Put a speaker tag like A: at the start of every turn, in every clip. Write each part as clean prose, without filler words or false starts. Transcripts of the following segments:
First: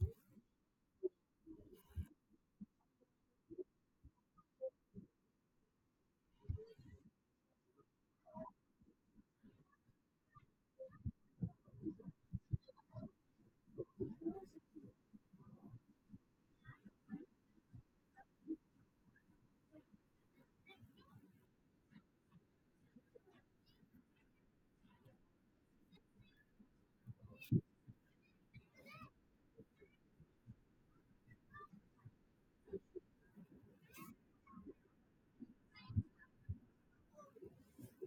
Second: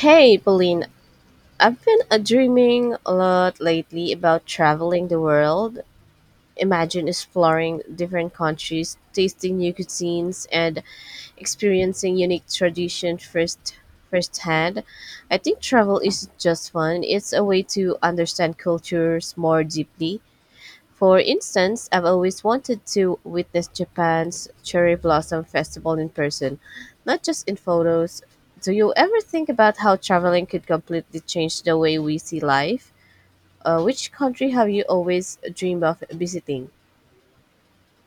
A: Hey, Pauline, I've been dreaming a lot lately about traveling the world. Imagine exploring different countries, tasting new cuisines, and experiencing unique traditions firsthand. I think travel is just fun. It's a way to understand cultures more deeply. For instance, I've always wanted to witness Japan's Cherry Blossom Festival in person, not just in photos. Do you ever think about how traveling could completely change the way we see life? Which country have you always dreamed of visiting?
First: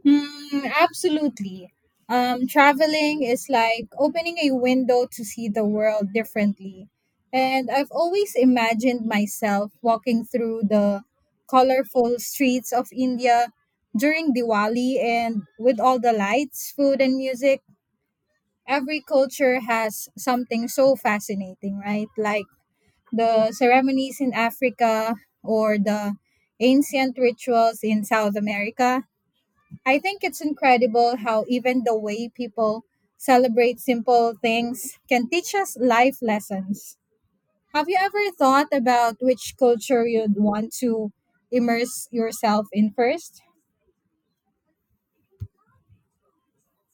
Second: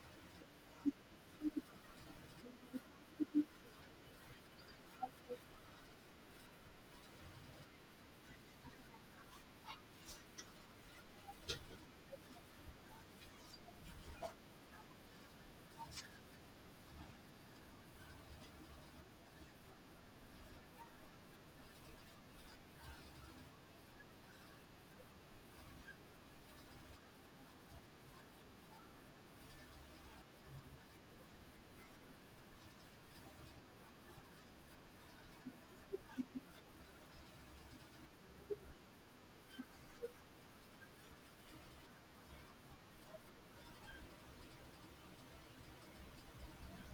B: Absolutely. Traveling is like opening a window to see the world differently. And I've always imagined myself walking through the colorful streets of India during Diwali and with all the lights, food, and music. Every culture has something so fascinating, right? Like the ceremonies in Africa or the ancient rituals in South America. I think it's incredible how even the way people celebrate simple things can teach us life lessons. Have you ever thought about which culture you'd want to immerse yourself in first?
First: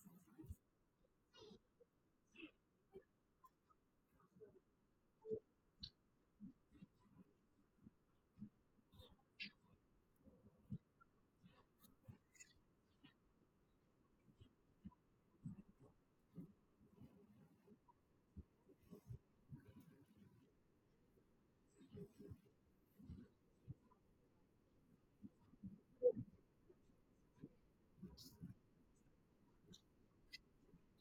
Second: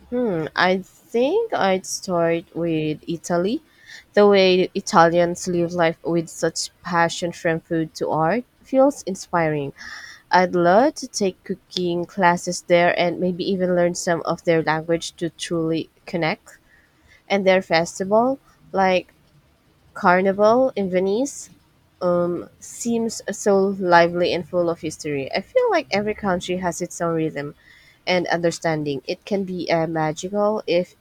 A: Hmm, I think I'd start with Italy. The way Italians live life with such passion from food to art feels inspiring. I'd love to take cooking classes there and maybe even learn some of their language to truly connect. And their festival, like Carnival in Venice, seems so lively and full of history. I feel like every country has its own rhythm and understanding. It can be magical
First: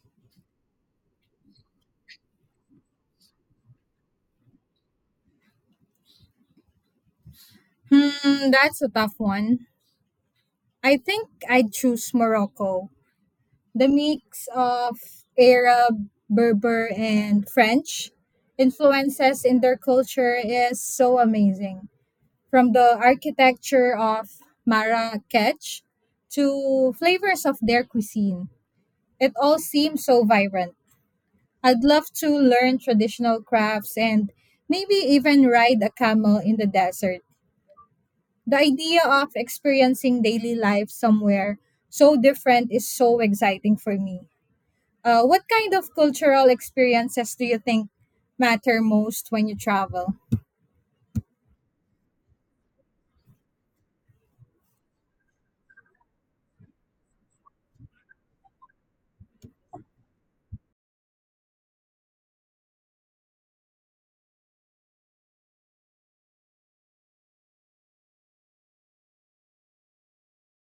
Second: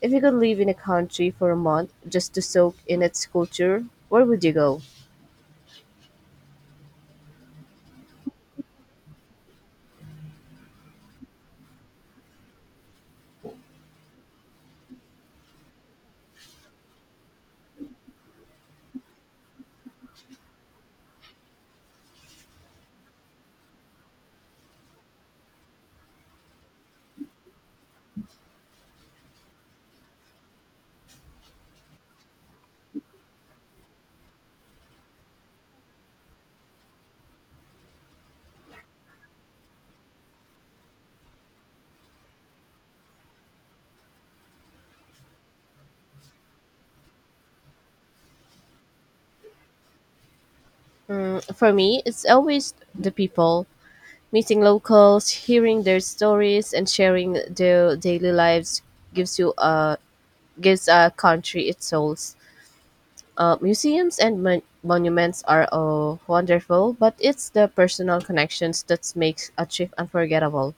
A: if you could live in a country for a month just to soak in its culture. Where would you go?
B: Hmm, that's a tough one. I think I'd choose Morocco. The mix of Arab, Berber, and French influences in their culture is so amazing, from the architecture of Marrakech to flavors of their cuisine. It all seems so vibrant. I'd love to learn traditional crafts and maybe even ride a camel in the desert. The idea of experiencing daily life somewhere so different is so exciting for me. What kind of cultural experiences do you think matter most when you travel?
A: For me, it's always the people. Meeting locals, hearing their stories, and sharing their daily lives gives you a gives a country its soul. Museums and monuments are wonderful, but it's the personal connections that makes a trip unforgettable.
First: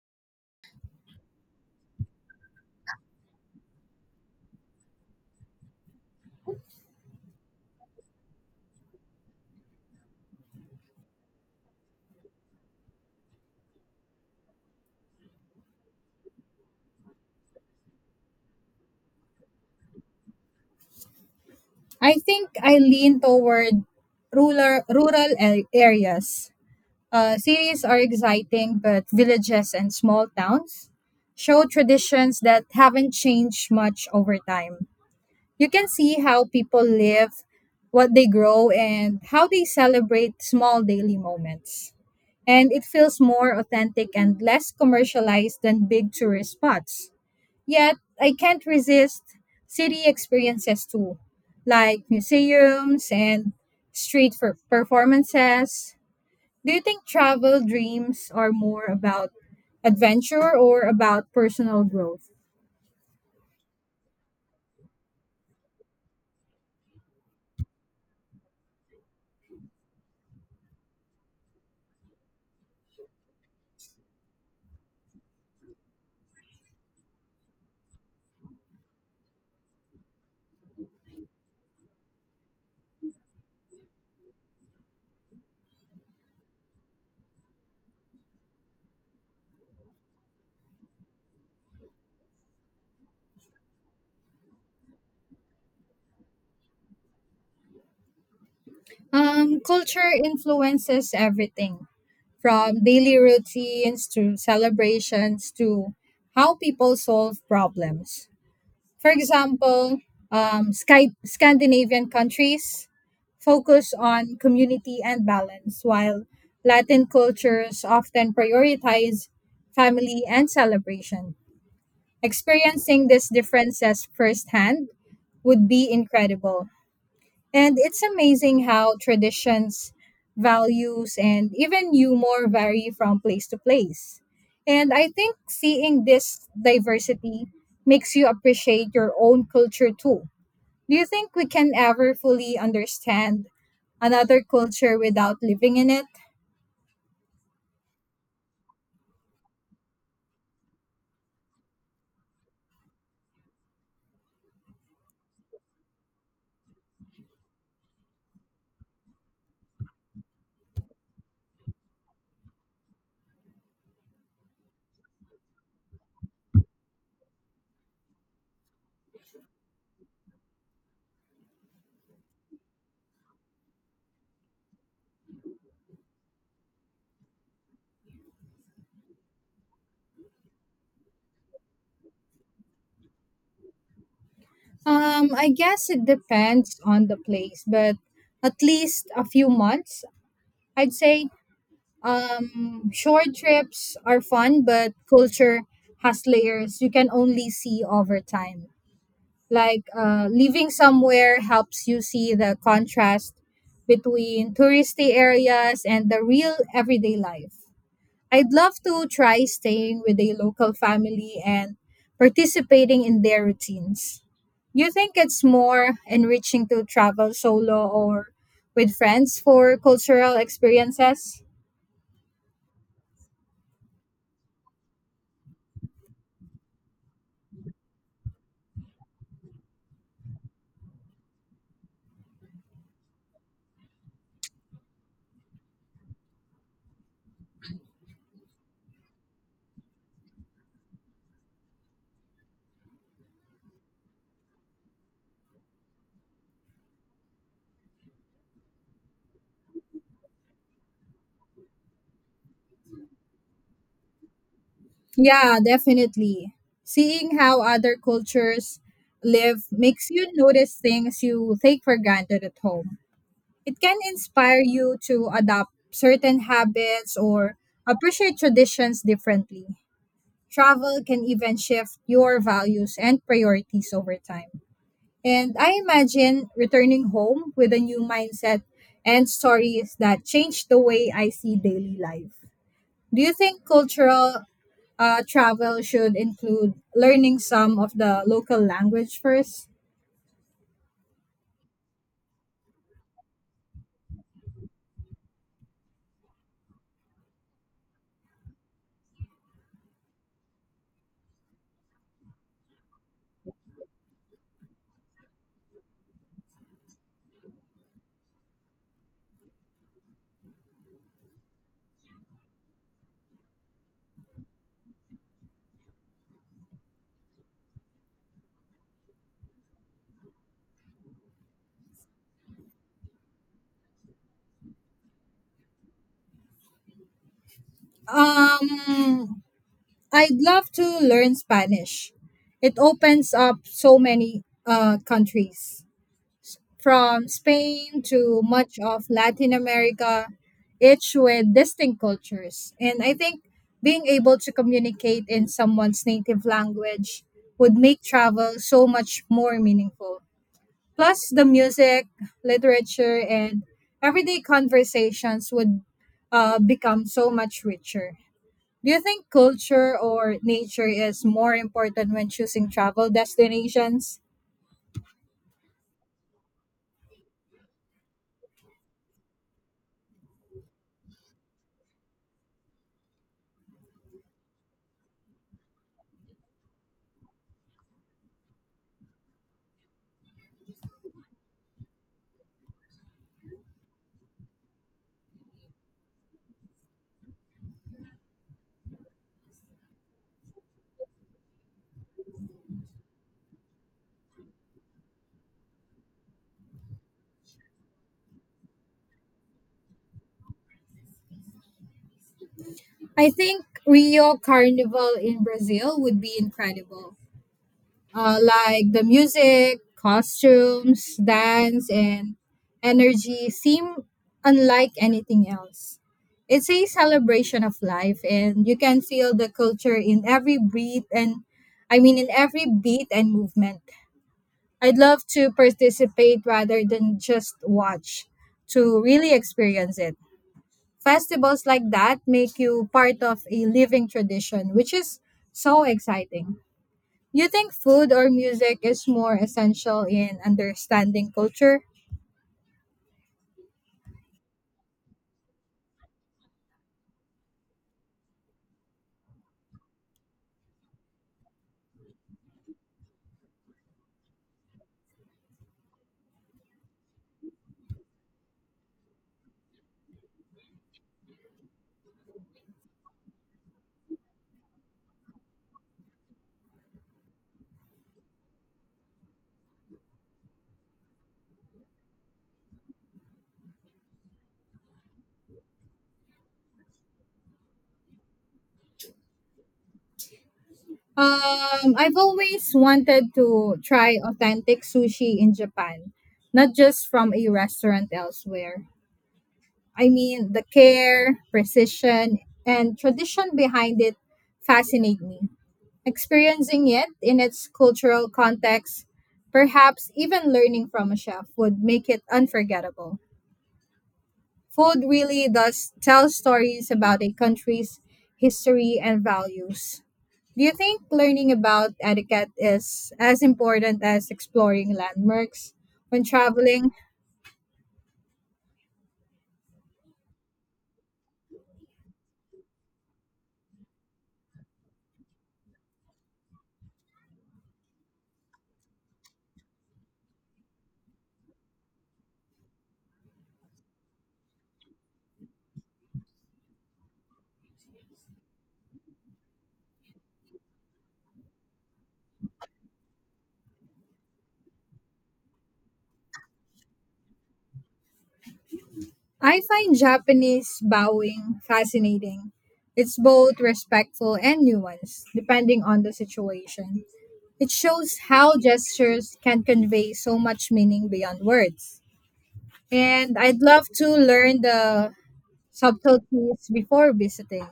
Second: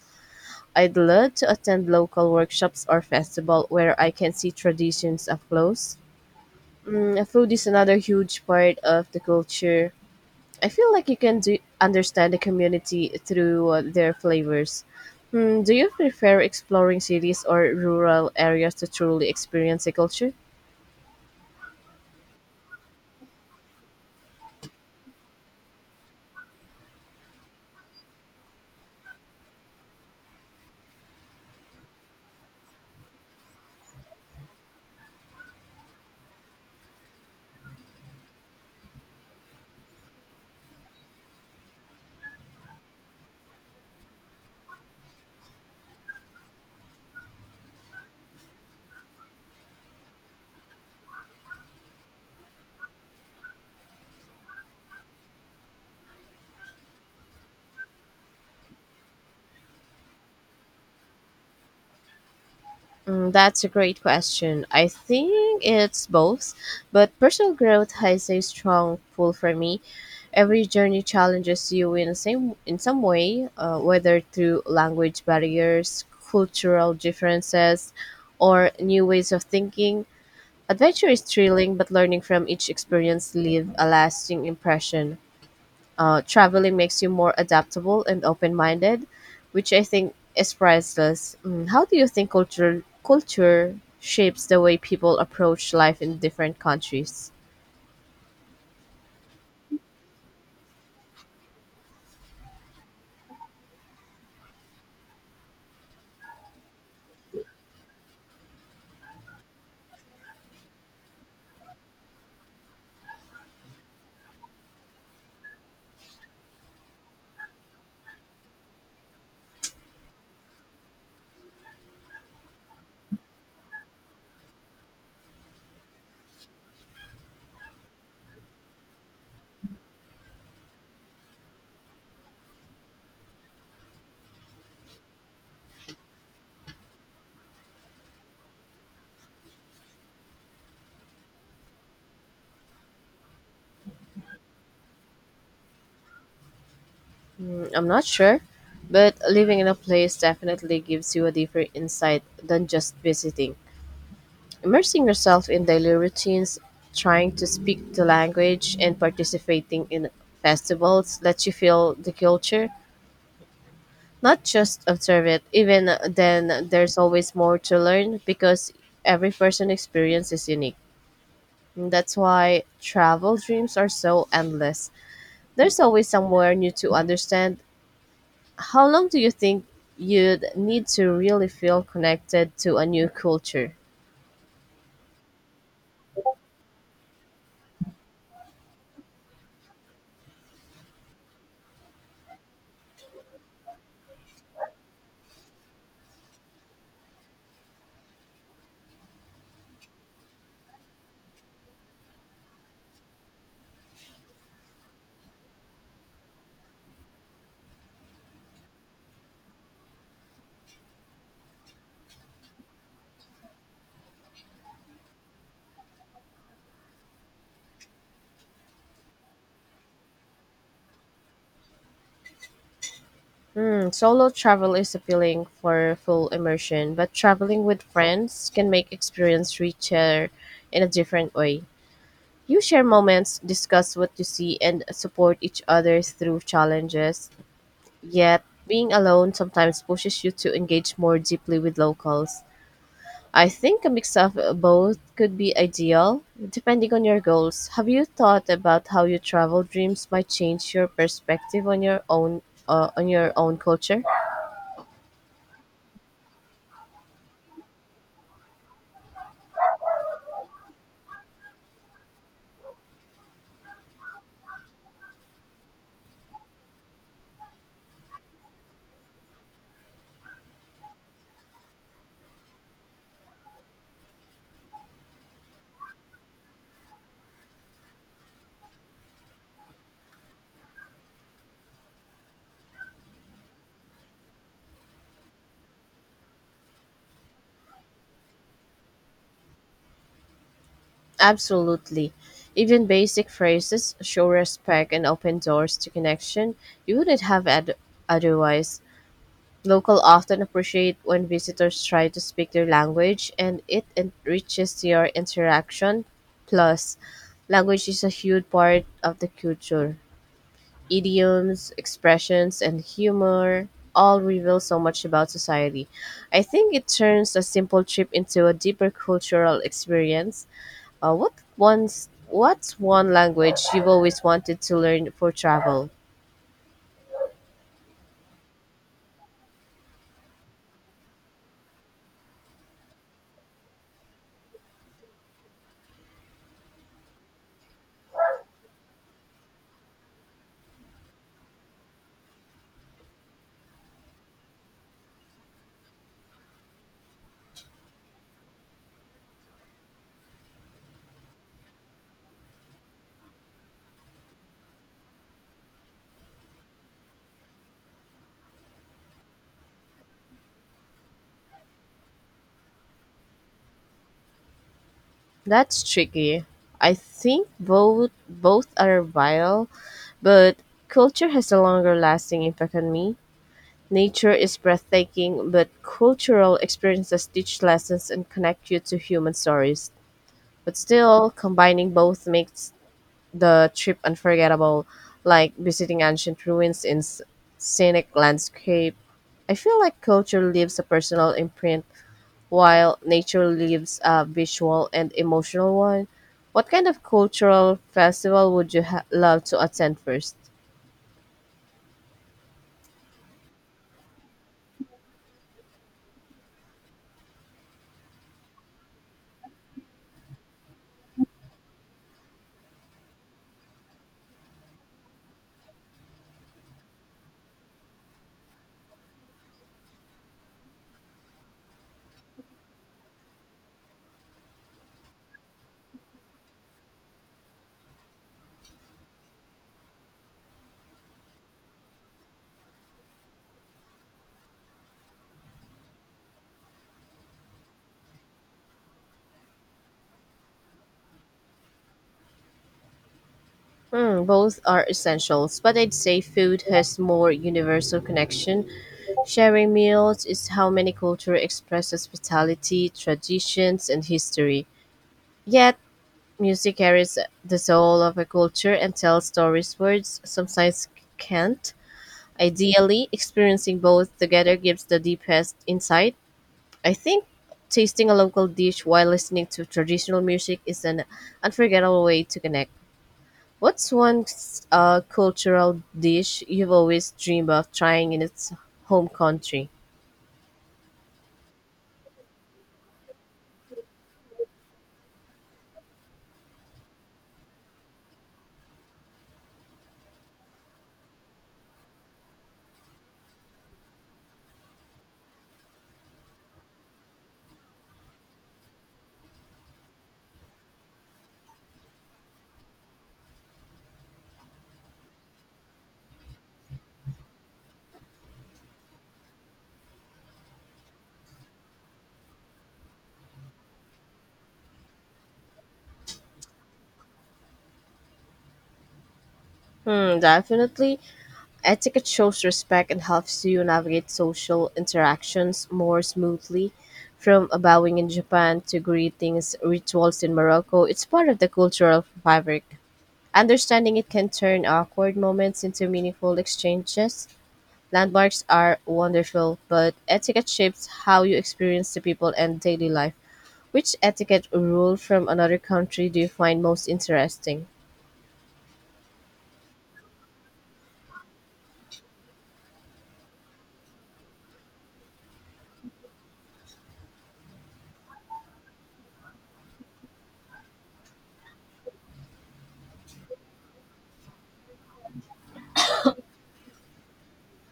A: I'd love to attend local workshops or festival where I can see traditions up close. Mm, food is another huge part of the culture. I feel like you can do understand the community through their flavors. Hmm, do you prefer exploring cities or rural areas to truly experience the culture?
B: I think I lean toward rural areas. Cities are exciting, but villages and small towns show traditions that haven't changed much over time. You can see how people live, what they grow, and how they celebrate small daily moments. And it feels more authentic and less commercialized than big tourist spots. Yet, I can't resist city experiences too, like museums and street for performances. Do you think travel dreams are more about adventure or about personal growth?
A: Mm, that's a great question. I think it's both, but personal growth has a strong pull for me. Every journey challenges you in the same in some way, whether through language barriers, cultural differences, or new ways of thinking. Adventure is thrilling, but learning from each experience leave a lasting impression. Traveling makes you more adaptable and open-minded, which I think is priceless. Mm, how do you think culture shapes the way people approach life in different countries?
B: Culture influences everything, from daily routines to celebrations to how people solve problems. For example, Scandinavian countries focus on community and balance, while Latin cultures often prioritize family and celebration. Experiencing these differences firsthand would be incredible. And it's amazing how traditions, values, and even humor vary from place to place. And I think seeing this diversity makes you appreciate your own culture too. Do you think we can ever fully understand another culture without living in it?
A: Mm, I'm not sure, but living in a place definitely gives you a deeper insight than just visiting. Immersing yourself in daily routines, trying to speak the language, and participating in festivals lets you feel the culture, not just observe it. Even then, there's always more to learn because every person's experience is unique. And that's why travel dreams are so endless. There's always somewhere new to understand. How long do you think you'd need to really feel connected to a new culture?
B: I guess it depends on the place, but at least a few months, I'd say. Um, short trips are fun, but culture has layers you can only see over time. Like living somewhere helps you see the contrast between touristy areas and the real everyday life. I'd love to try staying with a local family and participating in their routines. You think it's more enriching to travel solo or with friends for cultural experiences?
A: Hmm, solo travel is appealing for full immersion, but traveling with friends can make experience richer in a different way. You share moments, discuss what you see, and support each other through challenges. Yet, being alone sometimes pushes you to engage more deeply with locals. I think a mix of both could be ideal, depending on your goals. Have you thought about how your travel dreams might change your perspective on your own culture?
B: Yeah, definitely. Seeing how other cultures live makes you notice things you take for granted at home. It can inspire you to adopt certain habits or appreciate traditions differently. Travel can even shift your values and priorities over time. And I imagine returning home with a new mindset and stories that change the way I see daily life. Do you think cultural travel should include learning some of the local language first?
A: Absolutely. Even basic phrases show respect and open doors to connection you wouldn't have otherwise. Local often appreciate when visitors try to speak their language and it enriches your interaction. Plus, language is a huge part of the culture. Idioms, expressions, and humor all reveal so much about society. I think it turns a simple trip into a deeper cultural experience. Uh, what one's what's one language you've always wanted to learn for travel?
B: Um, I'd love to learn Spanish. It opens up so many countries, from Spain to much of Latin America, each with distinct cultures. And I think being able to communicate in someone's native language would make travel so much more meaningful. Plus, the music, literature, and everyday conversations would become so much richer. Do you think culture or nature is more important when choosing travel destinations?
A: That's tricky. I think both are vital, but culture has a longer lasting impact on me. Nature is breathtaking, but cultural experiences teach lessons and connect you to human stories. But still, combining both makes the trip unforgettable, like visiting ancient ruins in scenic landscape. I feel like culture leaves a personal imprint while nature leaves a visual and emotional one. What kind of cultural festival would you love to attend first?
B: I think Rio Carnival in Brazil would be incredible. Like the music, costumes, dance, and energy seem unlike anything else. It's a celebration of life, and you can feel the culture in every breath and, I mean, in every beat and movement. I'd love to participate rather than just watch to really experience it. Festivals like that make you part of a living tradition, which is so exciting. You think food or music is more essential in understanding culture?
A: Hmm, both are essentials, but I'd say food has more universal connection. Sharing meals is how many cultures express hospitality, traditions, and history. Yet, music carries the soul of a culture and tells stories words sometimes can't. Ideally, experiencing both together gives the deepest insight. I think tasting a local dish while listening to traditional music is an unforgettable way to connect. What's one cultural dish you've always dreamed of trying in its home country?
B: I've always wanted to try authentic sushi in Japan, not just from a restaurant elsewhere. I mean, the care, precision, and tradition behind it fascinate me. Experiencing it in its cultural context, perhaps even learning from a chef, would make it unforgettable. Food really does tell stories about a country's history and values. Do you think learning about etiquette is as important as exploring landmarks when traveling?
A: Hmm, definitely. Etiquette shows respect and helps you navigate social interactions more smoothly. From bowing in Japan to greetings rituals in Morocco, it's part of the cultural fabric. Understanding it can turn awkward moments into meaningful exchanges. Landmarks are wonderful, but etiquette shapes how you experience the people and daily life. Which etiquette rule from another country do you find most interesting?
B: I find Japanese bowing fascinating. It's both respectful and nuanced, depending on the situation. It shows how gestures can convey so much meaning beyond words. And I'd love to learn the subtleties before visiting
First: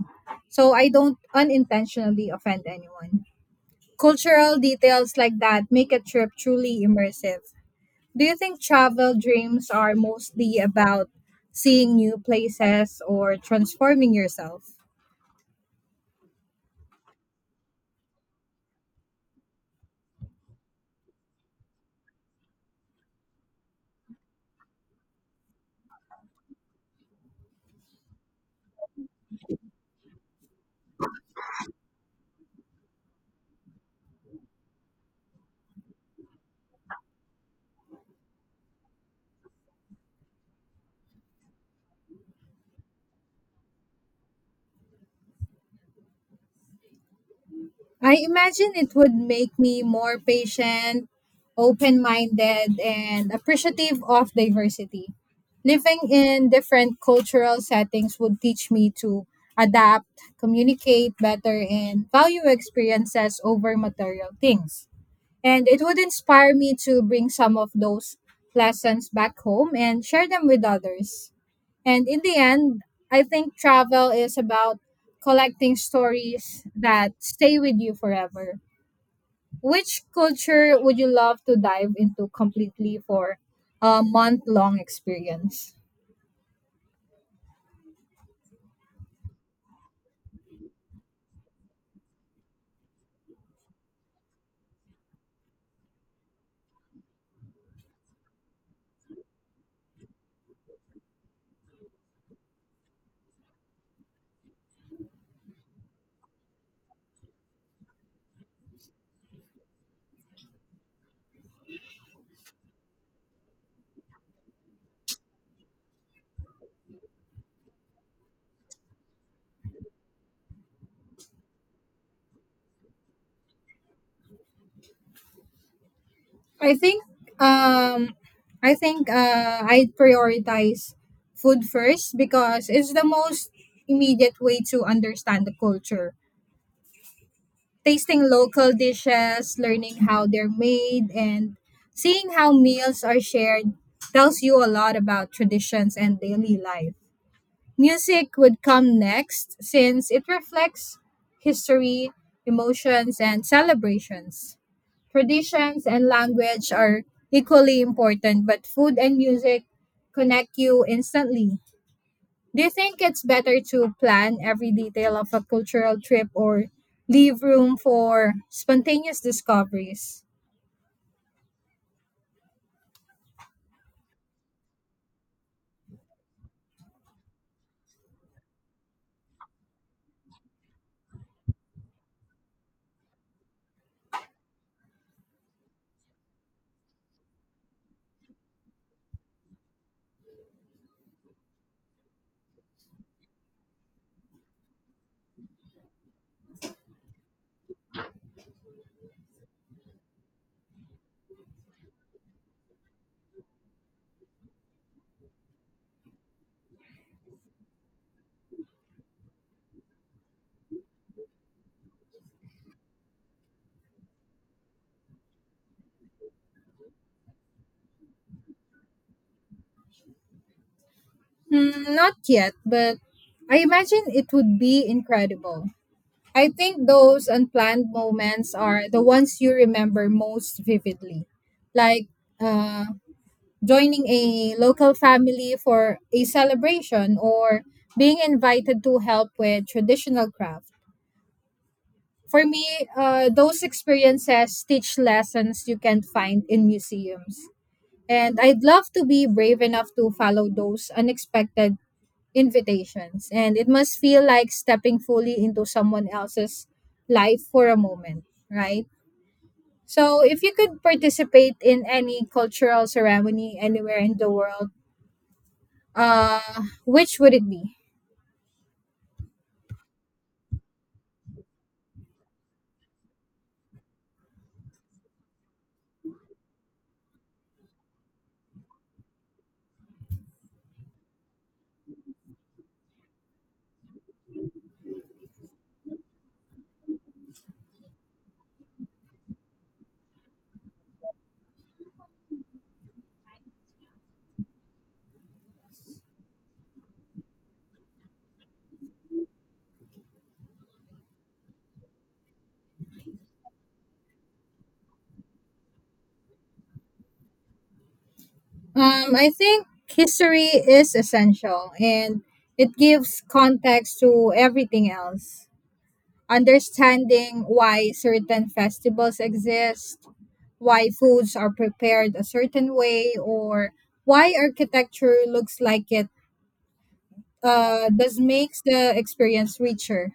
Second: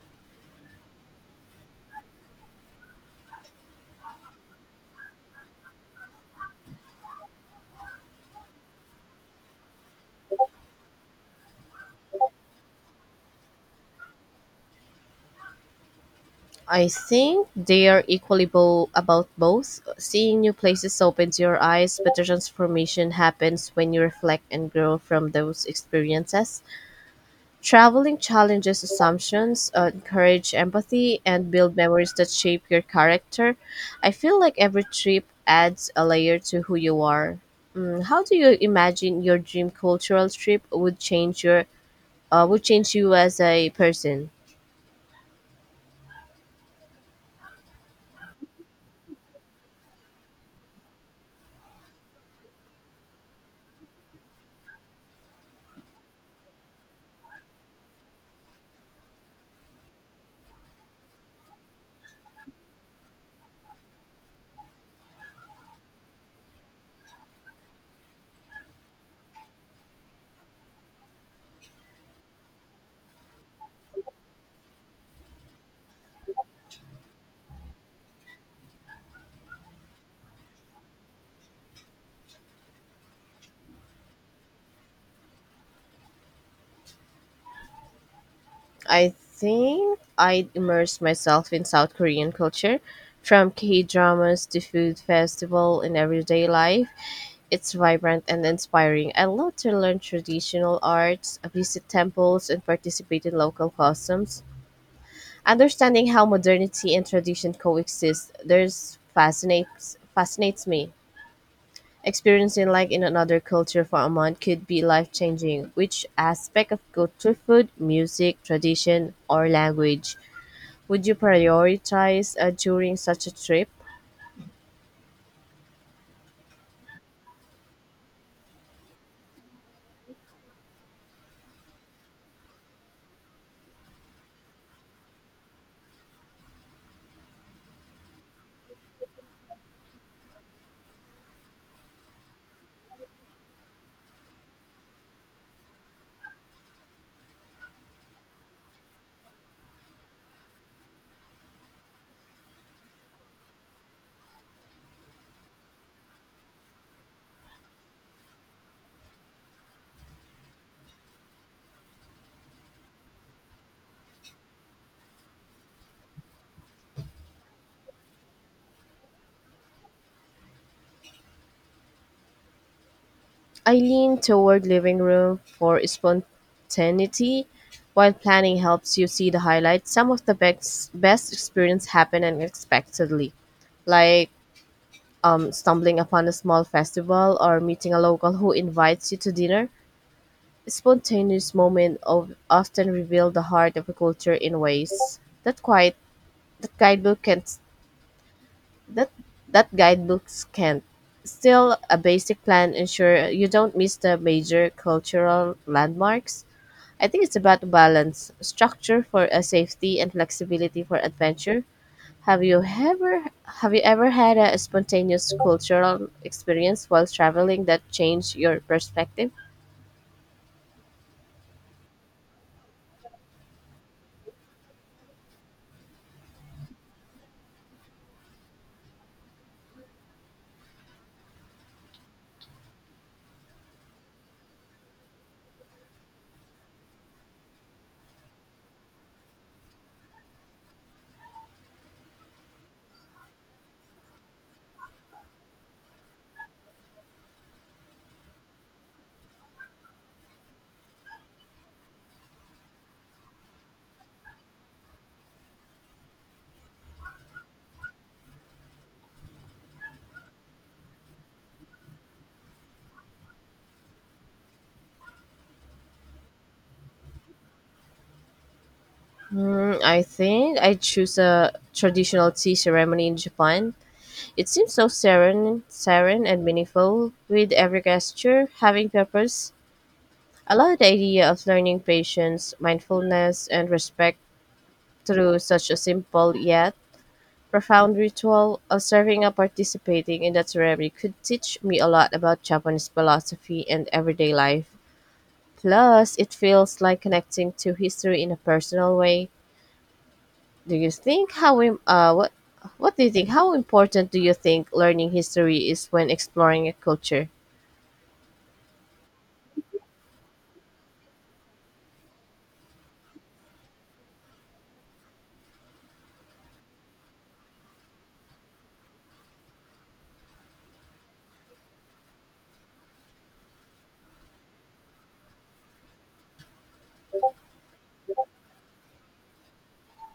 B: so I don't unintentionally offend anyone. Cultural details like that make a trip truly immersive. Do you think travel dreams are mostly about seeing new places or transforming yourself?
A: I think they are equally about both. Seeing new places opens your eyes, but the transformation happens when you reflect and grow from those experiences. Traveling challenges assumptions, encourage empathy, and build memories that shape your character. I feel like every trip adds a layer to who you are. Mm, how do you imagine your dream cultural trip would change your would change you as a person?
B: I imagine it would make me more patient, open minded, and appreciative of diversity. Living in different cultural settings would teach me to adapt, communicate better, and value experiences over material things. And it would inspire me to bring some of those lessons back home and share them with others. And in the end, I think travel is about collecting stories that stay with you forever. Which culture would you love to dive into completely for a month long experience?
A: I think I'd immerse myself in South Korean culture, from K dramas to food festival and everyday life. It's vibrant and inspiring. I love to learn traditional arts, visit temples, and participate in local customs. Understanding how modernity and tradition coexist, there's fascinates fascinates me. Experiencing life in another culture for a month could be life changing. Which aspect of culture, food, music, tradition, or language would you prioritize during such a trip?
B: I think um I think I'd prioritize food first because it's the most immediate way to understand the culture, tasting local dishes, learning how they're made, and seeing how meals are shared tells you a lot about traditions and daily life. Music would come next since it reflects history, emotions, and celebrations. Traditions and language are equally important, but food and music connect you instantly. Do you think it's better to plan every detail of a cultural trip or leave room for spontaneous discoveries?
A: I lean toward living room for spontaneity. While planning helps you see the highlights, some of the best experience happen unexpectedly, like stumbling upon a small festival or meeting a local who invites you to dinner. Spontaneous moments of often reveal the heart of a culture in ways that quite that guidebook can't That that guidebooks can't. Still, a basic plan ensure you don't miss the major cultural landmarks. I think it's about balance, structure for a safety and flexibility for adventure. Have you ever have you ever had a spontaneous cultural experience while traveling that changed your perspective?
B: Hmm, not yet, but I imagine it would be incredible. I think those unplanned moments are the ones you remember most vividly, like uh, joining a local family for a celebration or being invited to help with traditional crafts. For me, those experiences teach lessons you can't find in museums. And I'd love to be brave enough to follow those unexpected invitations. And it must feel like stepping fully into someone else's life for a moment, right? So, if you could participate in any cultural ceremony anywhere in the world, uh, which would it be?
A: Hmm, I think I choose a traditional tea ceremony in Japan. It seems so serene and meaningful, with every gesture having purpose. I love the idea of learning patience, mindfulness, and respect through such a simple yet profound ritual of serving and participating in that ceremony could teach me a lot about Japanese philosophy and everyday life. Plus, it feels like connecting to history in a personal way. Do you think how im- what do you think? How important do you think learning history is when exploring a culture?
B: I think history is essential and it gives context to everything else. Understanding why certain festivals exist, why foods are prepared a certain way, or why architecture looks like it does makes the experience richer.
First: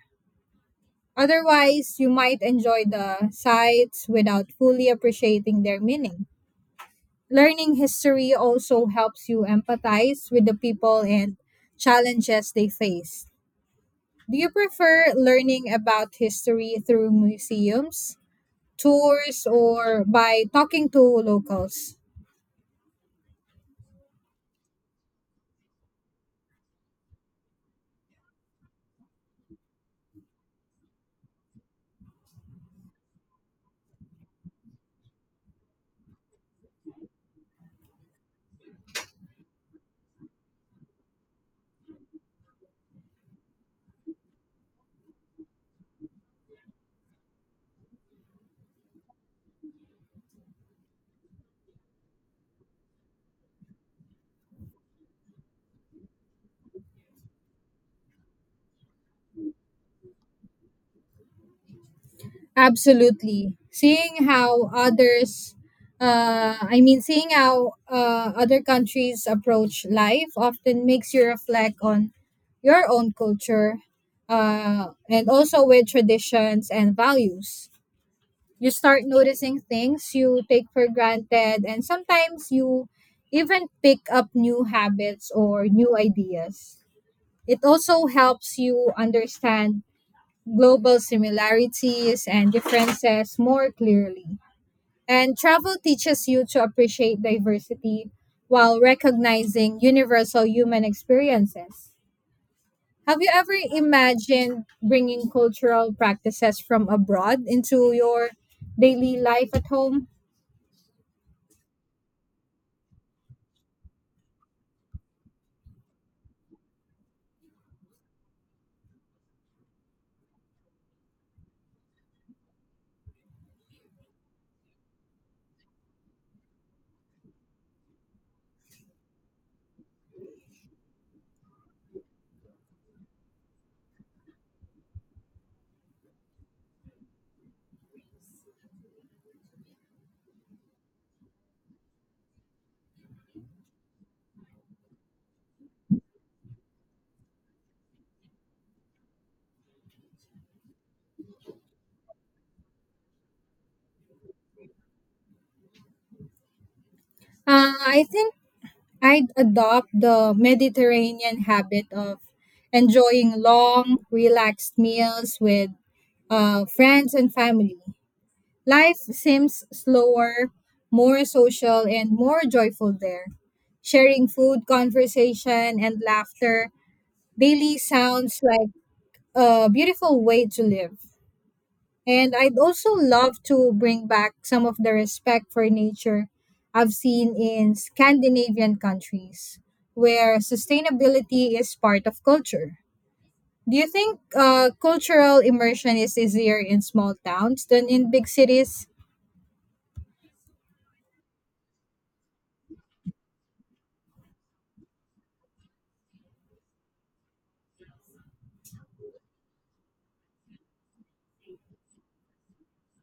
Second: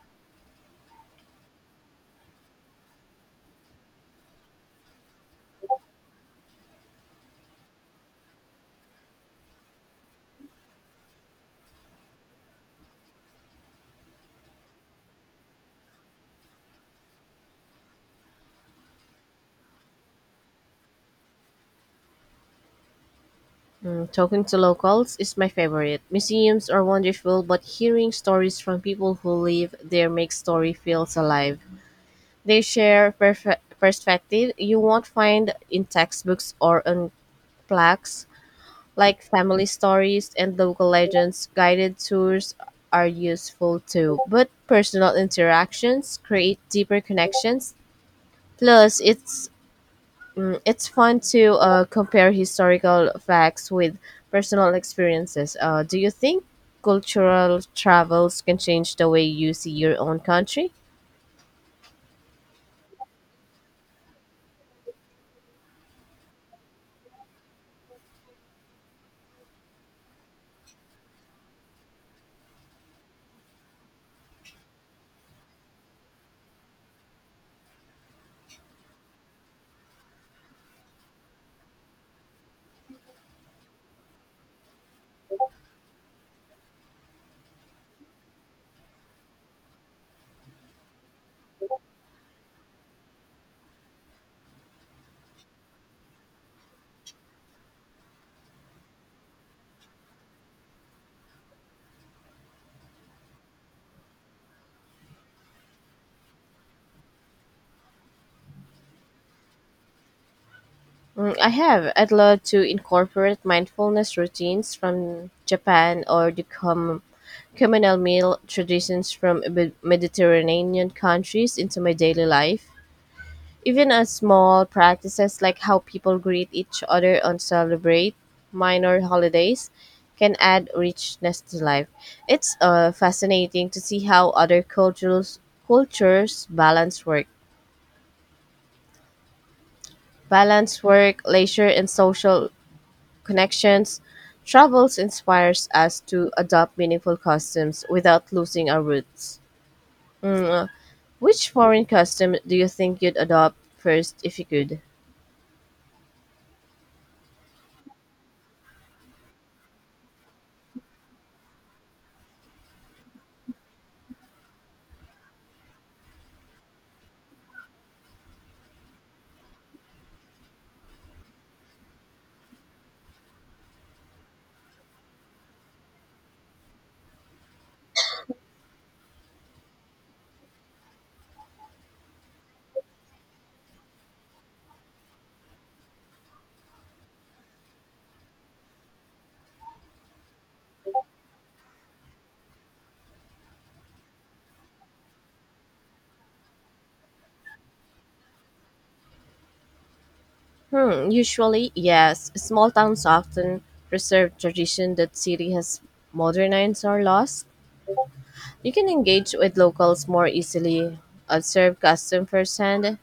B: Otherwise, you might enjoy the sights without fully appreciating their meaning. Learning history also helps you empathize with the people and challenges they face. Do you prefer learning about history through museums, tours, or by talking to locals?
A: Mm, talking to locals is my favorite. Museums are wonderful, but hearing stories from people who live there makes story feels alive. They share perspective you won't find in textbooks or on plaques, like family stories and local legends. Guided tours are useful too, but personal interactions create deeper connections. Plus, it's Mm, it's fun to compare historical facts with personal experiences. Do you think cultural travels can change the way you see your own country?
B: Absolutely. Seeing how others, I mean, seeing how other countries approach life often makes you reflect on your own culture, and also with traditions and values. You start noticing things you take for granted, and sometimes you even pick up new habits or new ideas. It also helps you understand global similarities and differences more clearly, and travel teaches you to appreciate diversity while recognizing universal human experiences. Have you ever imagined bringing cultural practices from abroad into your daily life at home?
A: Mm, I have. I'd love to incorporate mindfulness routines from Japan or the communal meal traditions from Mediterranean countries into my daily life. Even as small practices like how people greet each other and celebrate minor holidays can add richness to life. It's fascinating to see how other cultures cultures balance work, leisure, and social connections. Travels inspires us to adopt meaningful customs without losing our roots. Mm, uh, which foreign custom do you think you'd adopt first if you could?
B: I think I'd adopt the Mediterranean habit of enjoying long, relaxed meals with friends and family. Life seems slower, more social, and more joyful there. Sharing food, conversation, and laughter daily sounds like a beautiful way to live. And I'd also love to bring back some of the respect for nature I've seen in Scandinavian countries, where sustainability is part of culture. Do you think cultural immersion is easier in small towns than in big cities?
A: Hmm, usually, yes. Small towns often preserve tradition that city has modernized or lost. You can engage with locals more easily, observe custom firsthand,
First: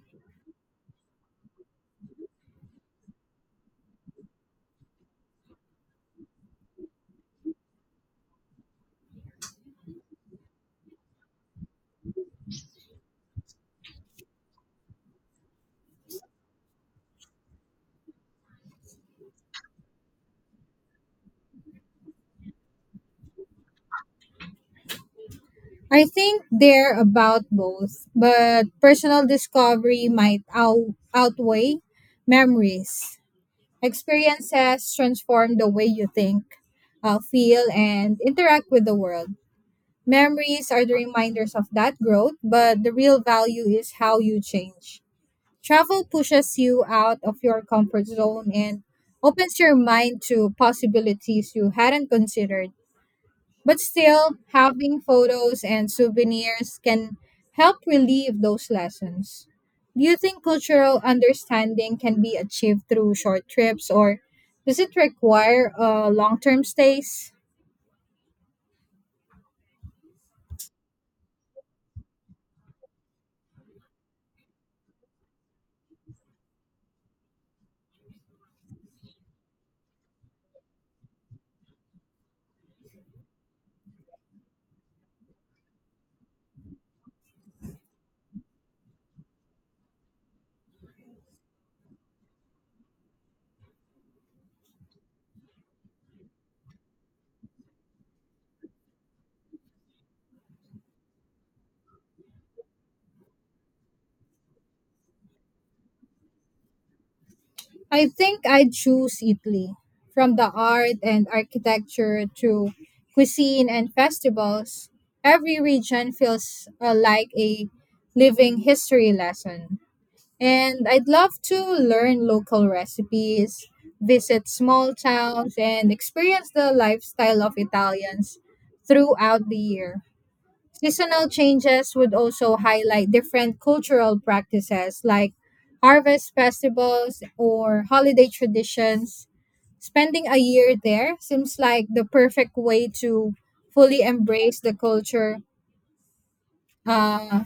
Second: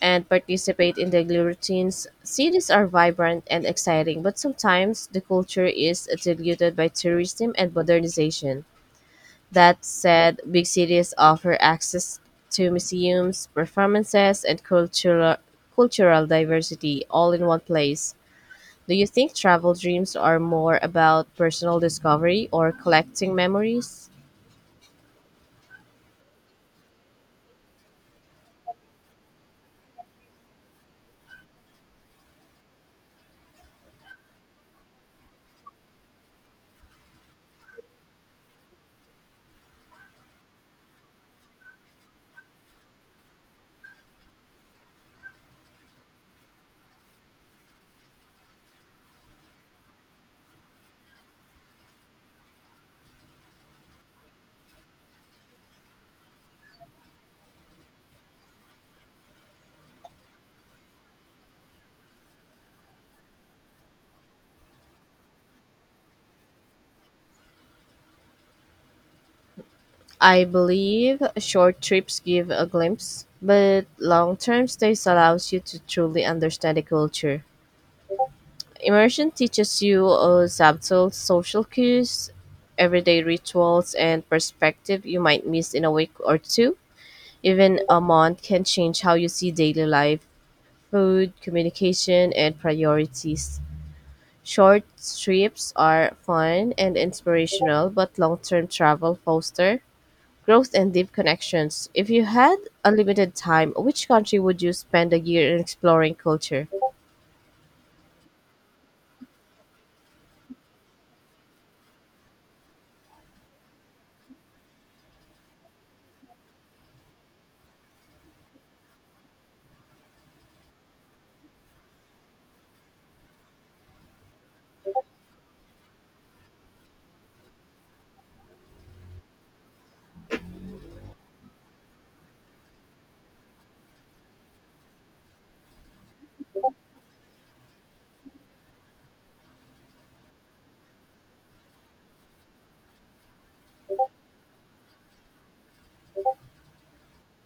A: and participate in daily routines. Cities are vibrant and exciting, but sometimes the culture is diluted by tourism and modernization. That said, big cities offer access to museums, performances, and cultural diversity all in one place. Do you think travel dreams are more about personal discovery or collecting memories?
B: I think they're about both, but personal discovery might outweigh memories. Experiences transform the way you think, feel, and interact with the world. Memories are the reminders of that growth, but the real value is how you change. Travel pushes you out of your comfort zone and opens your mind to possibilities you hadn't considered. But still, having photos and souvenirs can help relieve those lessons. Do you think cultural understanding can be achieved through short trips, or does it require long term stays?
A: I believe short trips give a glimpse, but long-term stays allows you to truly understand the culture. Immersion teaches you subtle social cues, everyday rituals, and perspective you might miss in a week or two. Even a month can change how you see daily life, food, communication, and priorities. Short trips are fun and inspirational, but long term travel fosters growth and deep connections. If you had unlimited time, which country would you spend a year in exploring culture?
B: I think I'd choose Italy. From the art and architecture to cuisine and festivals, every region feels like a living history lesson. And I'd love to learn local recipes, visit small towns, and experience the lifestyle of Italians throughout the year. Seasonal changes would also highlight different cultural practices like harvest festivals or holiday traditions. Spending a year there seems like the perfect way to fully embrace the culture. Uh,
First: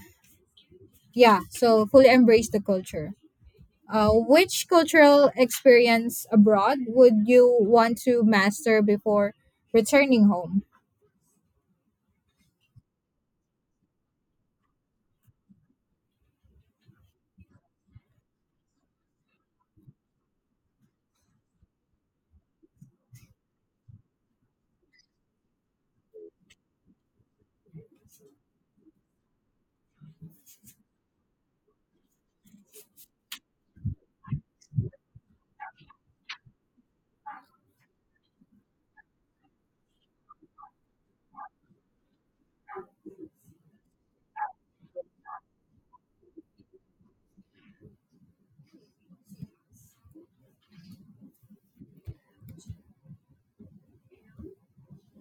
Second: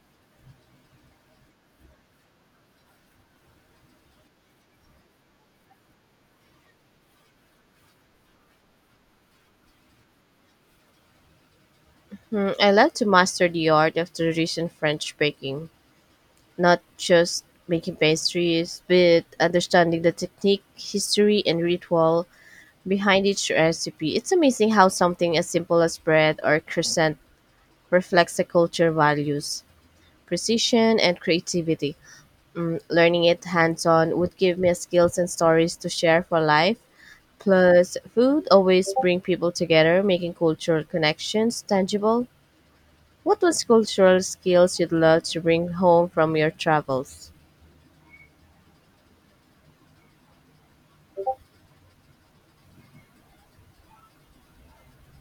B: yeah, so fully embrace the culture. Which cultural experience abroad would you want to master before returning home?
A: Hmm, I like to master the art of traditional French baking, not just making pastries, but understanding the technique, history, and ritual behind each recipe. It's amazing how something as simple as bread or croissant reflects the culture values. Precision and creativity. Learning it hands on would give me skills and stories to share for life. Plus, food always bring people together, making cultural connections tangible. What was cultural skills you'd love to bring home from your travels?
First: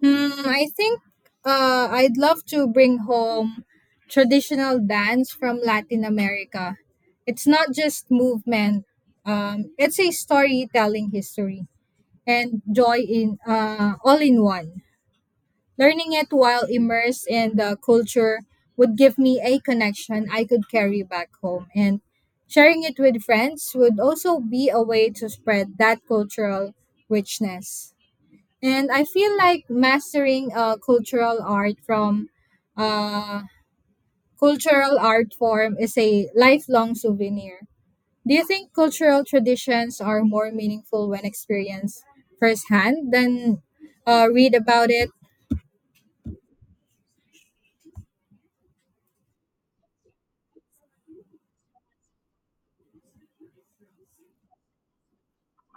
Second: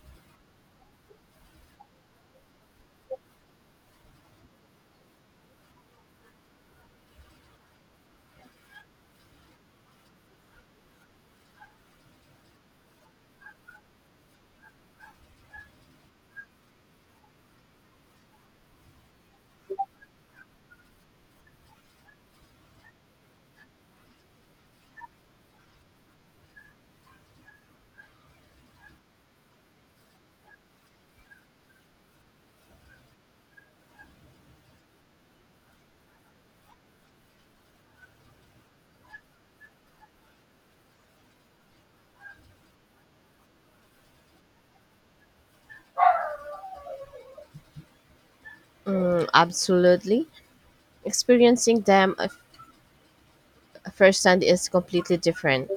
B: Hmm, I think I'd love to bring home traditional dance from Latin America. It's not just movement, it's a storytelling history and joy in, all in one. Learning it while immersed in the culture would give me a connection I could carry back home. And sharing it with friends would also be a way to spread that cultural richness. And I feel like mastering a cultural art from uh, cultural art form is a lifelong souvenir. Do you think cultural traditions are more meaningful when experienced firsthand than read about it?
A: Mm, absolutely. Experiencing them firsthand is completely different.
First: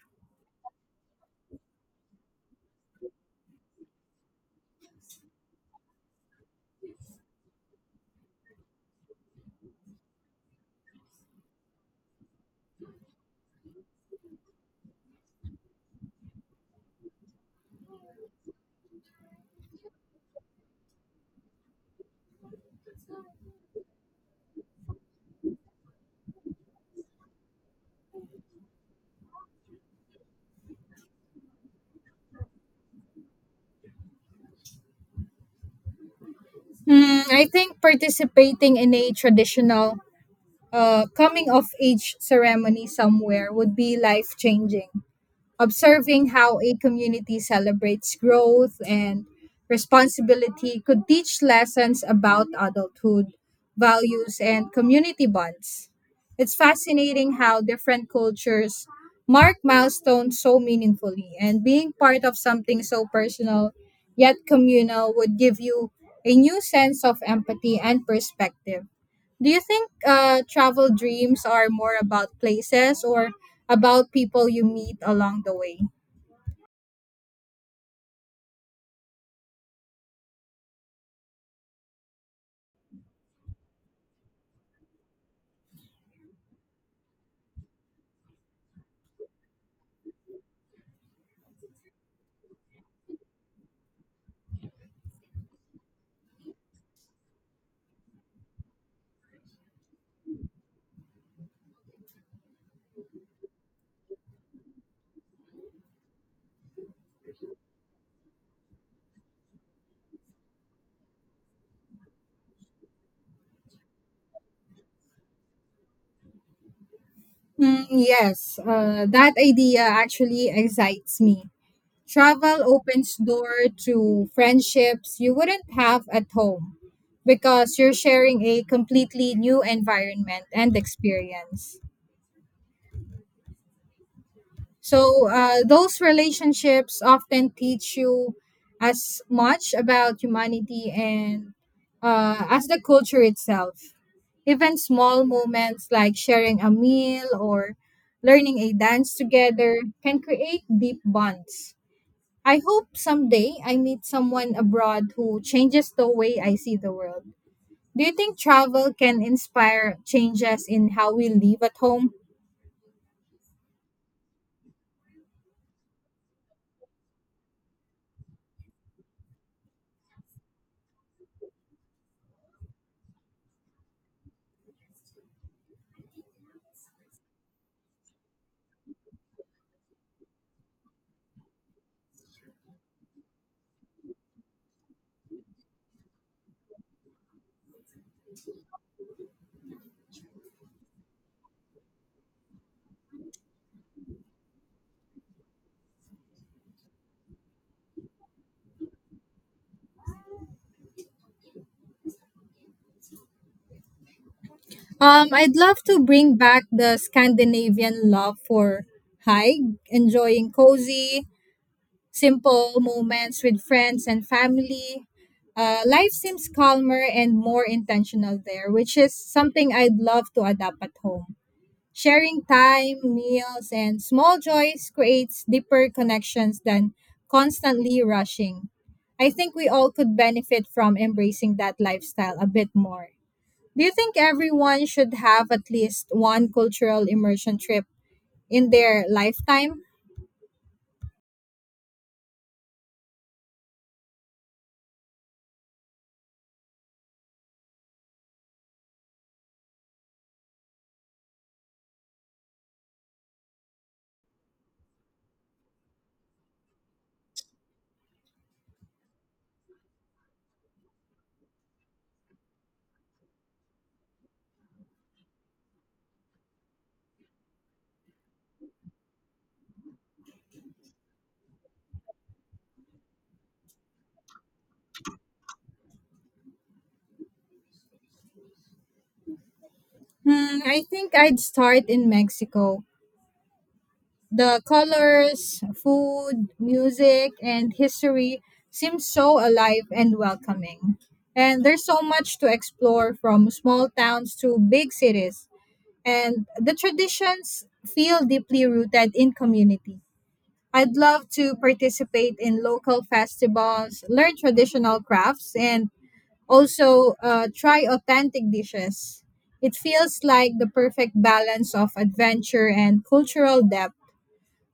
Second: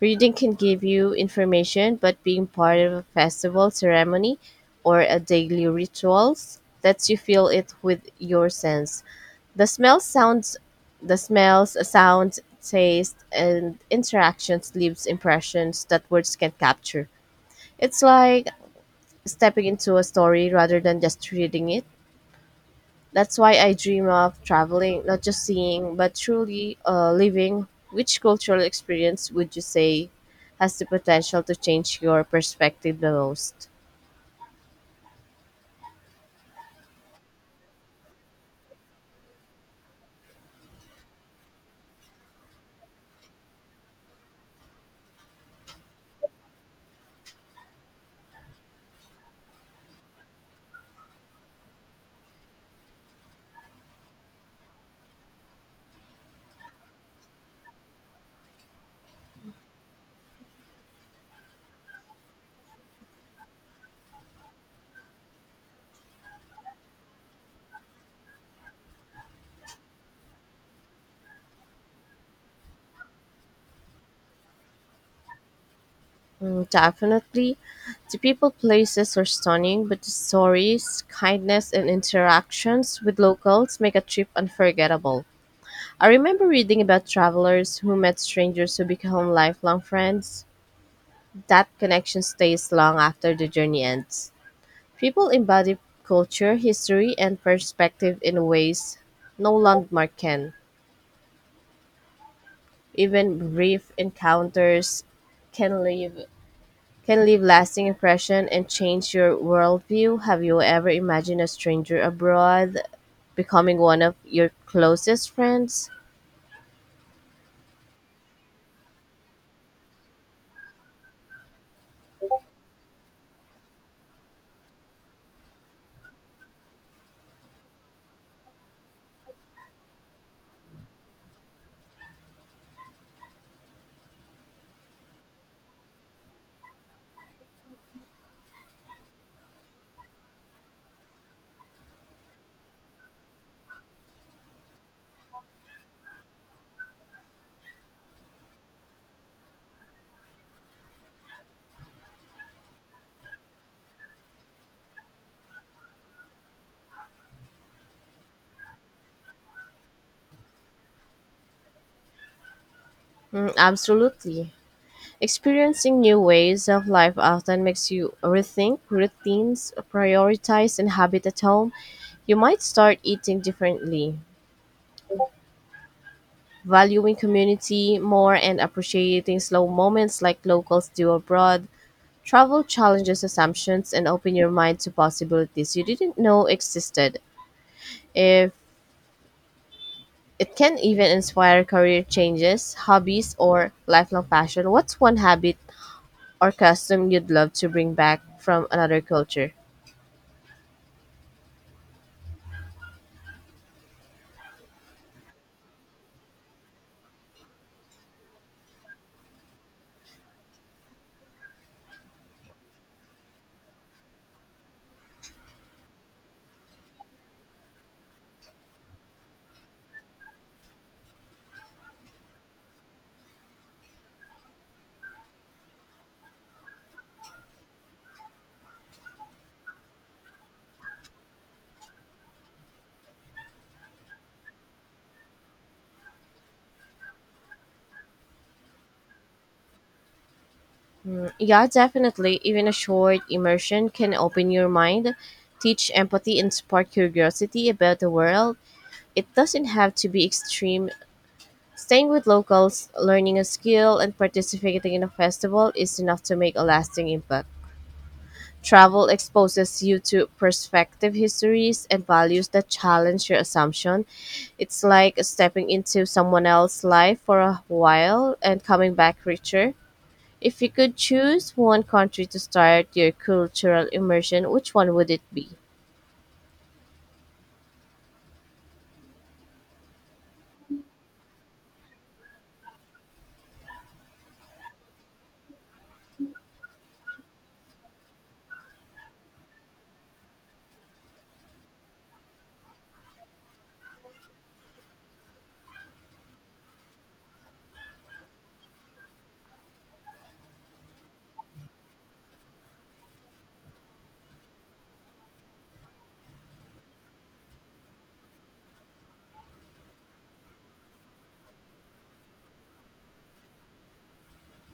A: Reading can give you information, but being part of a festival ceremony or a daily rituals lets you feel it with your sense. The smells, sounds the smells, sounds, taste, and interactions leaves impressions that words can capture. It's like stepping into a story rather than just reading it. That's why I dream of traveling, not just seeing, but truly living. Which cultural experience would you say has the potential to change your perspective the most?
B: Hmm, I think participating in a traditional coming of age ceremony somewhere would be life changing. Observing how a community celebrates growth and responsibility could teach lessons about adulthood, values, and community bonds. It's fascinating how different cultures mark milestones so meaningfully, and being part of something so personal yet communal would give you a new sense of empathy and perspective. Do you think travel dreams are more about places or about people you meet along the way?
A: Mm, definitely. The people places are stunning, but the stories, kindness, and interactions with locals make a trip unforgettable. I remember reading about travelers who met strangers who become lifelong friends. That connection stays long after the journey ends. People embody culture, history, and perspective in ways no landmark can. Even brief encounters can leave can leave lasting impression and change your worldview. Have you ever imagined a stranger abroad becoming one of your closest friends?
B: Mm, yes, that idea actually excites me. Travel opens door to friendships you wouldn't have at home because you're sharing a completely new environment and experience. So those relationships often teach you as much about humanity and as the culture itself. Even small moments like sharing a meal or learning a dance together can create deep bonds. I hope someday I meet someone abroad who changes the way I see the world. Do you think travel can inspire changes in how we live at home?
A: Mm, absolutely. Experiencing new ways of life often makes you rethink routines, prioritize, and habit at home. You might start eating differently, valuing community more and appreciating slow moments like locals do abroad. Travel challenges assumptions and open your mind to possibilities you didn't know existed. If it can even inspire career changes, hobbies, or lifelong passion. What's one habit or custom you'd love to bring back from another culture?
B: I'd love to bring back the Scandinavian love for hike, enjoying cozy, simple moments with friends and family. Life seems calmer and more intentional there, which is something I'd love to adapt at home. Sharing time, meals, and small joys creates deeper connections than constantly rushing. I think we all could benefit from embracing that lifestyle a bit more. Do you think everyone should have at least one cultural immersion trip in their lifetime?
A: Yeah, definitely. Even a short immersion can open your mind, teach empathy, and spark curiosity about the world. It doesn't have to be extreme. Staying with locals, learning a skill, and participating in a festival is enough to make a lasting impact. Travel exposes you to perspective histories and values that challenge your assumption. It's like stepping into someone else's life for a while and coming back richer. If you could choose one country to start your cultural immersion, which one would it be?
B: Hmm, I think I'd start in Mexico. The colors, food, music, and history seem so alive and welcoming. And there's so much to explore from small towns to big cities. And the traditions feel deeply rooted in community. I'd love to participate in local festivals, learn traditional crafts, and also, try authentic dishes. It feels like the perfect balance of adventure and cultural depth.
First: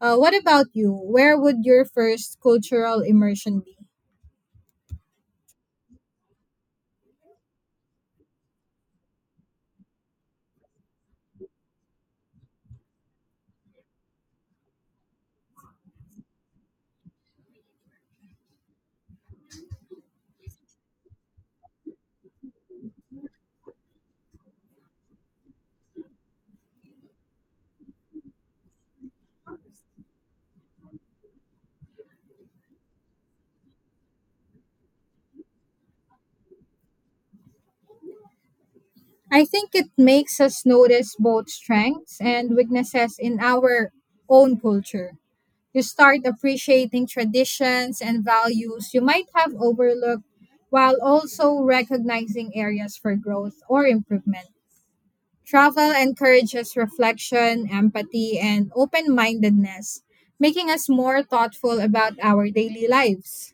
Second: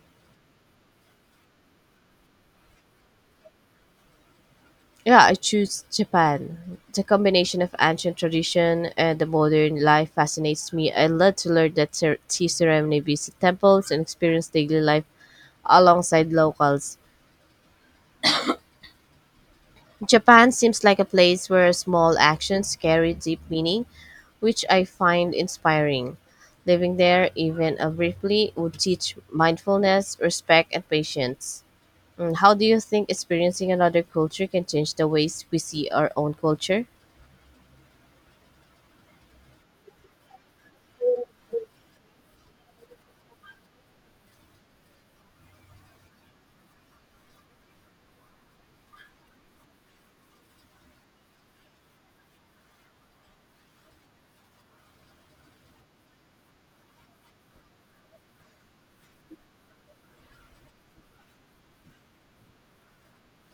B: What about you? Where would your first cultural immersion be?
A: Yeah, I choose Japan. The combination of ancient tradition and the modern life fascinates me. I love to learn that tea ceremony, visit temples, and experience daily life alongside locals. Japan seems like a place where small actions carry deep meaning, which I find inspiring. Living there, even briefly, would teach mindfulness, respect, and patience. Mm, how do you think experiencing another culture can change the ways we see our own culture?
B: I think it makes us notice both strengths and weaknesses in our own culture. You start appreciating traditions and values you might have overlooked while also recognizing areas for growth or improvement. Travel encourages reflection, empathy, and open mindedness, making us more thoughtful about our daily lives.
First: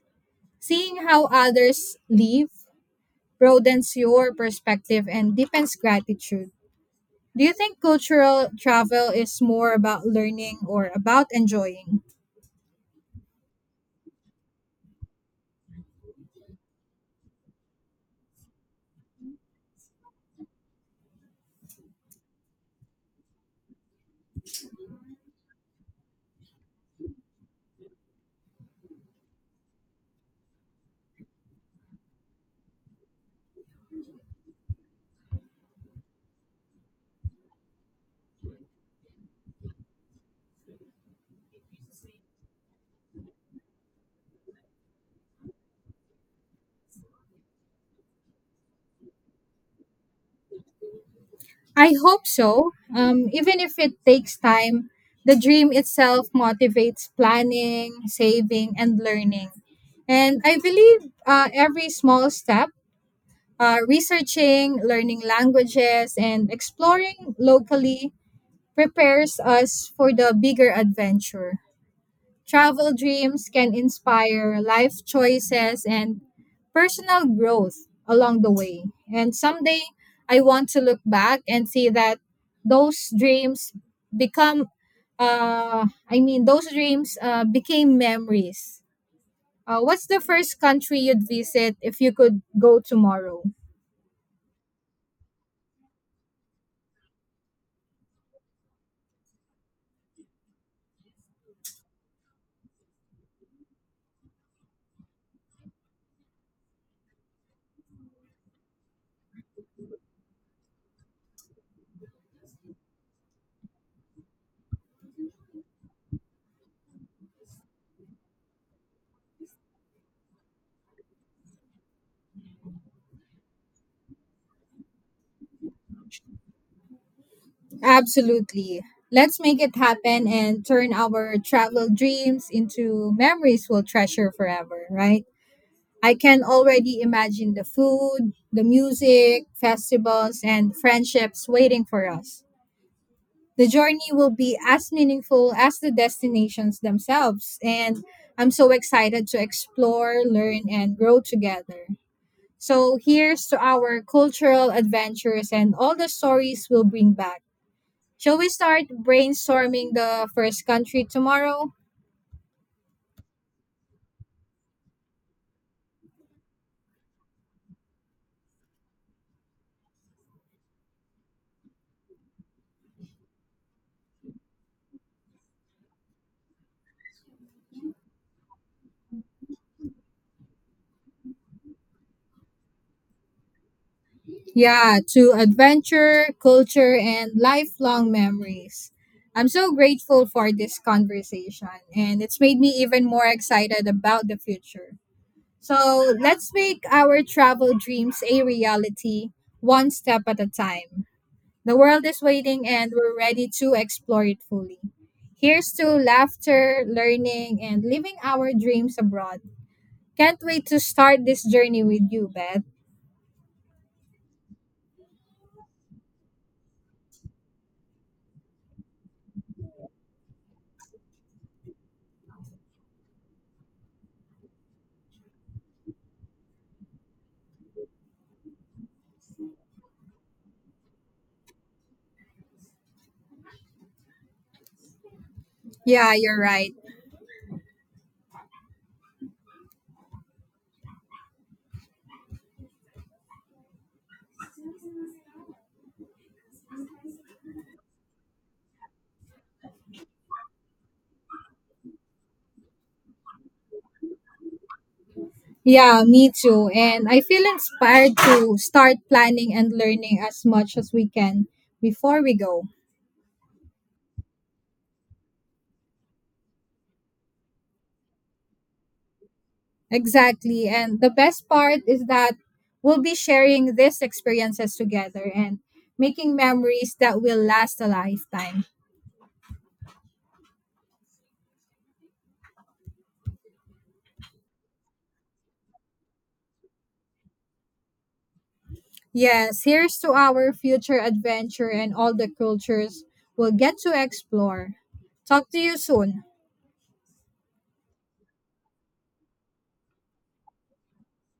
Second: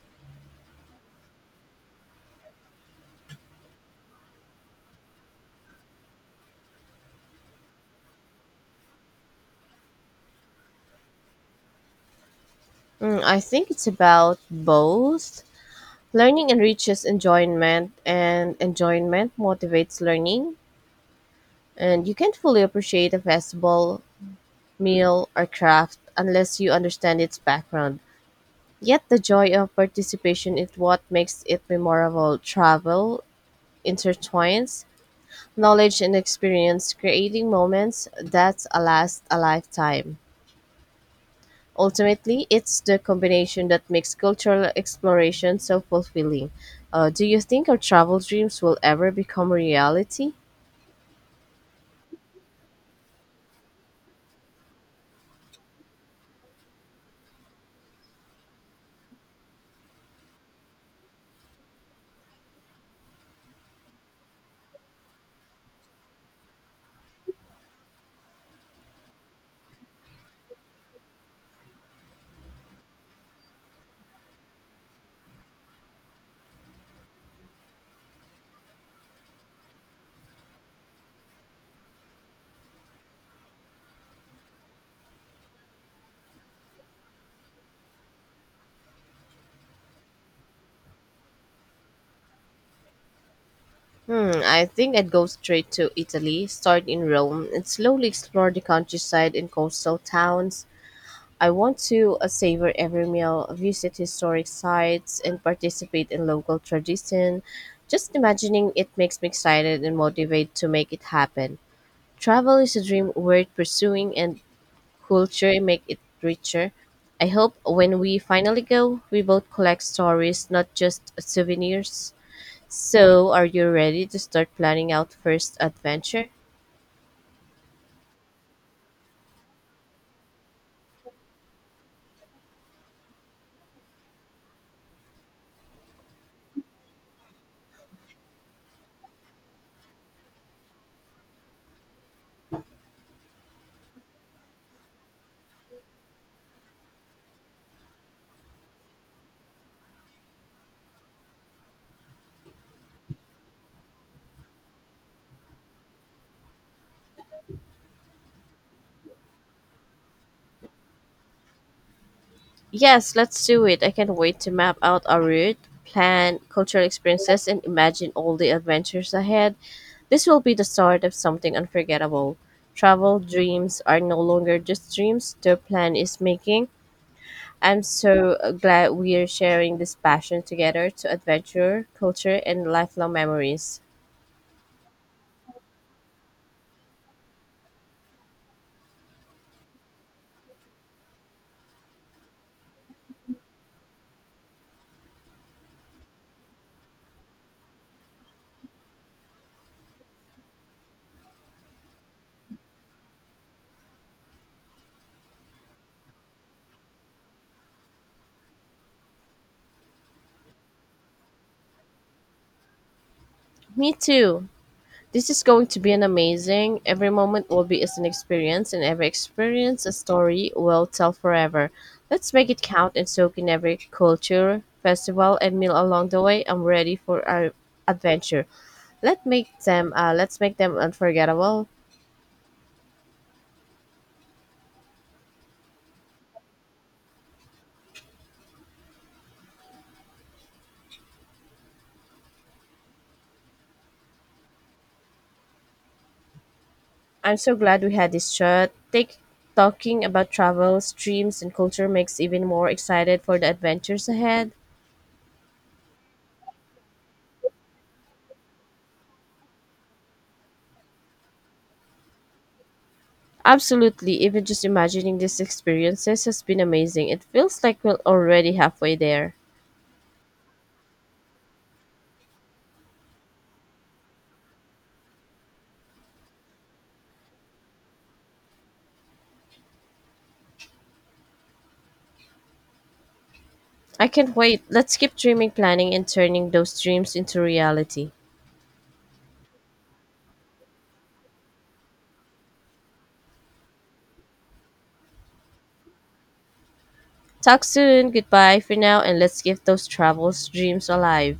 B: Seeing how others live broadens your perspective and deepens gratitude. Do you think cultural travel is more about learning or about enjoying?
A: Mm, I think it's about both. Learning enriches enjoyment, and enjoyment motivates learning. And you can't fully appreciate a festival, meal, or craft unless you understand its background. Yet the joy of participation is what makes it memorable. Travel intertwines knowledge and experience, creating moments that last a lifetime. Ultimately, it's the combination that makes cultural exploration so fulfilling. Do you think our travel dreams will ever become a reality?
B: I hope so. Even if it takes time, the dream itself motivates planning, saving, and learning. And I believe every small step, researching, learning languages, and exploring locally, prepares us for the bigger adventure. Travel dreams can inspire life choices and personal growth along the way. And someday I want to look back and see that those dreams become I mean those dreams became memories. What's the first country you'd visit if you could go tomorrow?
A: Hmm, I think I'd go straight to Italy, start in Rome, and slowly explore the countryside and coastal towns. I want to savor every meal, visit historic sites, and participate in local tradition. Just imagining it makes me excited and motivated to make it happen. Travel is a dream worth pursuing, and culture make it richer. I hope when we finally go, we both collect stories, not just souvenirs. So, are you ready to start planning out first adventure?
B: Absolutely. Let's make it happen and turn our travel dreams into memories we'll treasure forever, right? I can already imagine the food, the music, festivals, and friendships waiting for us. The journey will be as meaningful as the destinations themselves, and I'm so excited to explore, learn, and grow together. So, here's to our cultural adventures and all the stories we'll bring back. Shall we start brainstorming the first country tomorrow?
A: Yes, let's do it. I can't wait to map out our route, plan cultural experiences, and imagine all the adventures ahead. This will be the start of something unforgettable. Travel dreams are no longer just dreams, their plan is making. I'm so glad we are sharing this passion together to adventure, culture, and lifelong memories.
B: Yeah, to adventure, culture, and lifelong memories. I'm so grateful for this conversation, and it's made me even more excited about the future. So let's make our travel dreams a reality, one step at a time. The world is waiting, and we're ready to explore it fully. Here's to laughter, learning, and living our dreams abroad. Can't wait to start this journey with you, Beth.
A: Me too. This is going to be an amazing. Every moment will be as an experience, and every experience a story will tell forever. Let's make it count and soak in every culture, festival, and meal along the way. I'm ready for our adventure. Let's make them unforgettable.
B: Yeah, you're right.
A: I'm so glad we had this chat. Talking about travels, dreams, and culture makes even more excited for the adventures ahead.
B: Yeah, me too. And I feel inspired to start planning and learning as much as we can before we go.
A: Absolutely, even just imagining these experiences has been amazing. It feels like we're already halfway there.
B: Exactly. And the best part is that we'll be sharing these experiences together and making memories that will last a lifetime.
A: I can't wait. Let's keep dreaming, planning, and turning those dreams into reality.
B: Yes, here's to our future adventure and all the cultures we'll get to explore. Talk to you soon.
A: Talk soon, goodbye for now, and let's keep those travels dreams alive.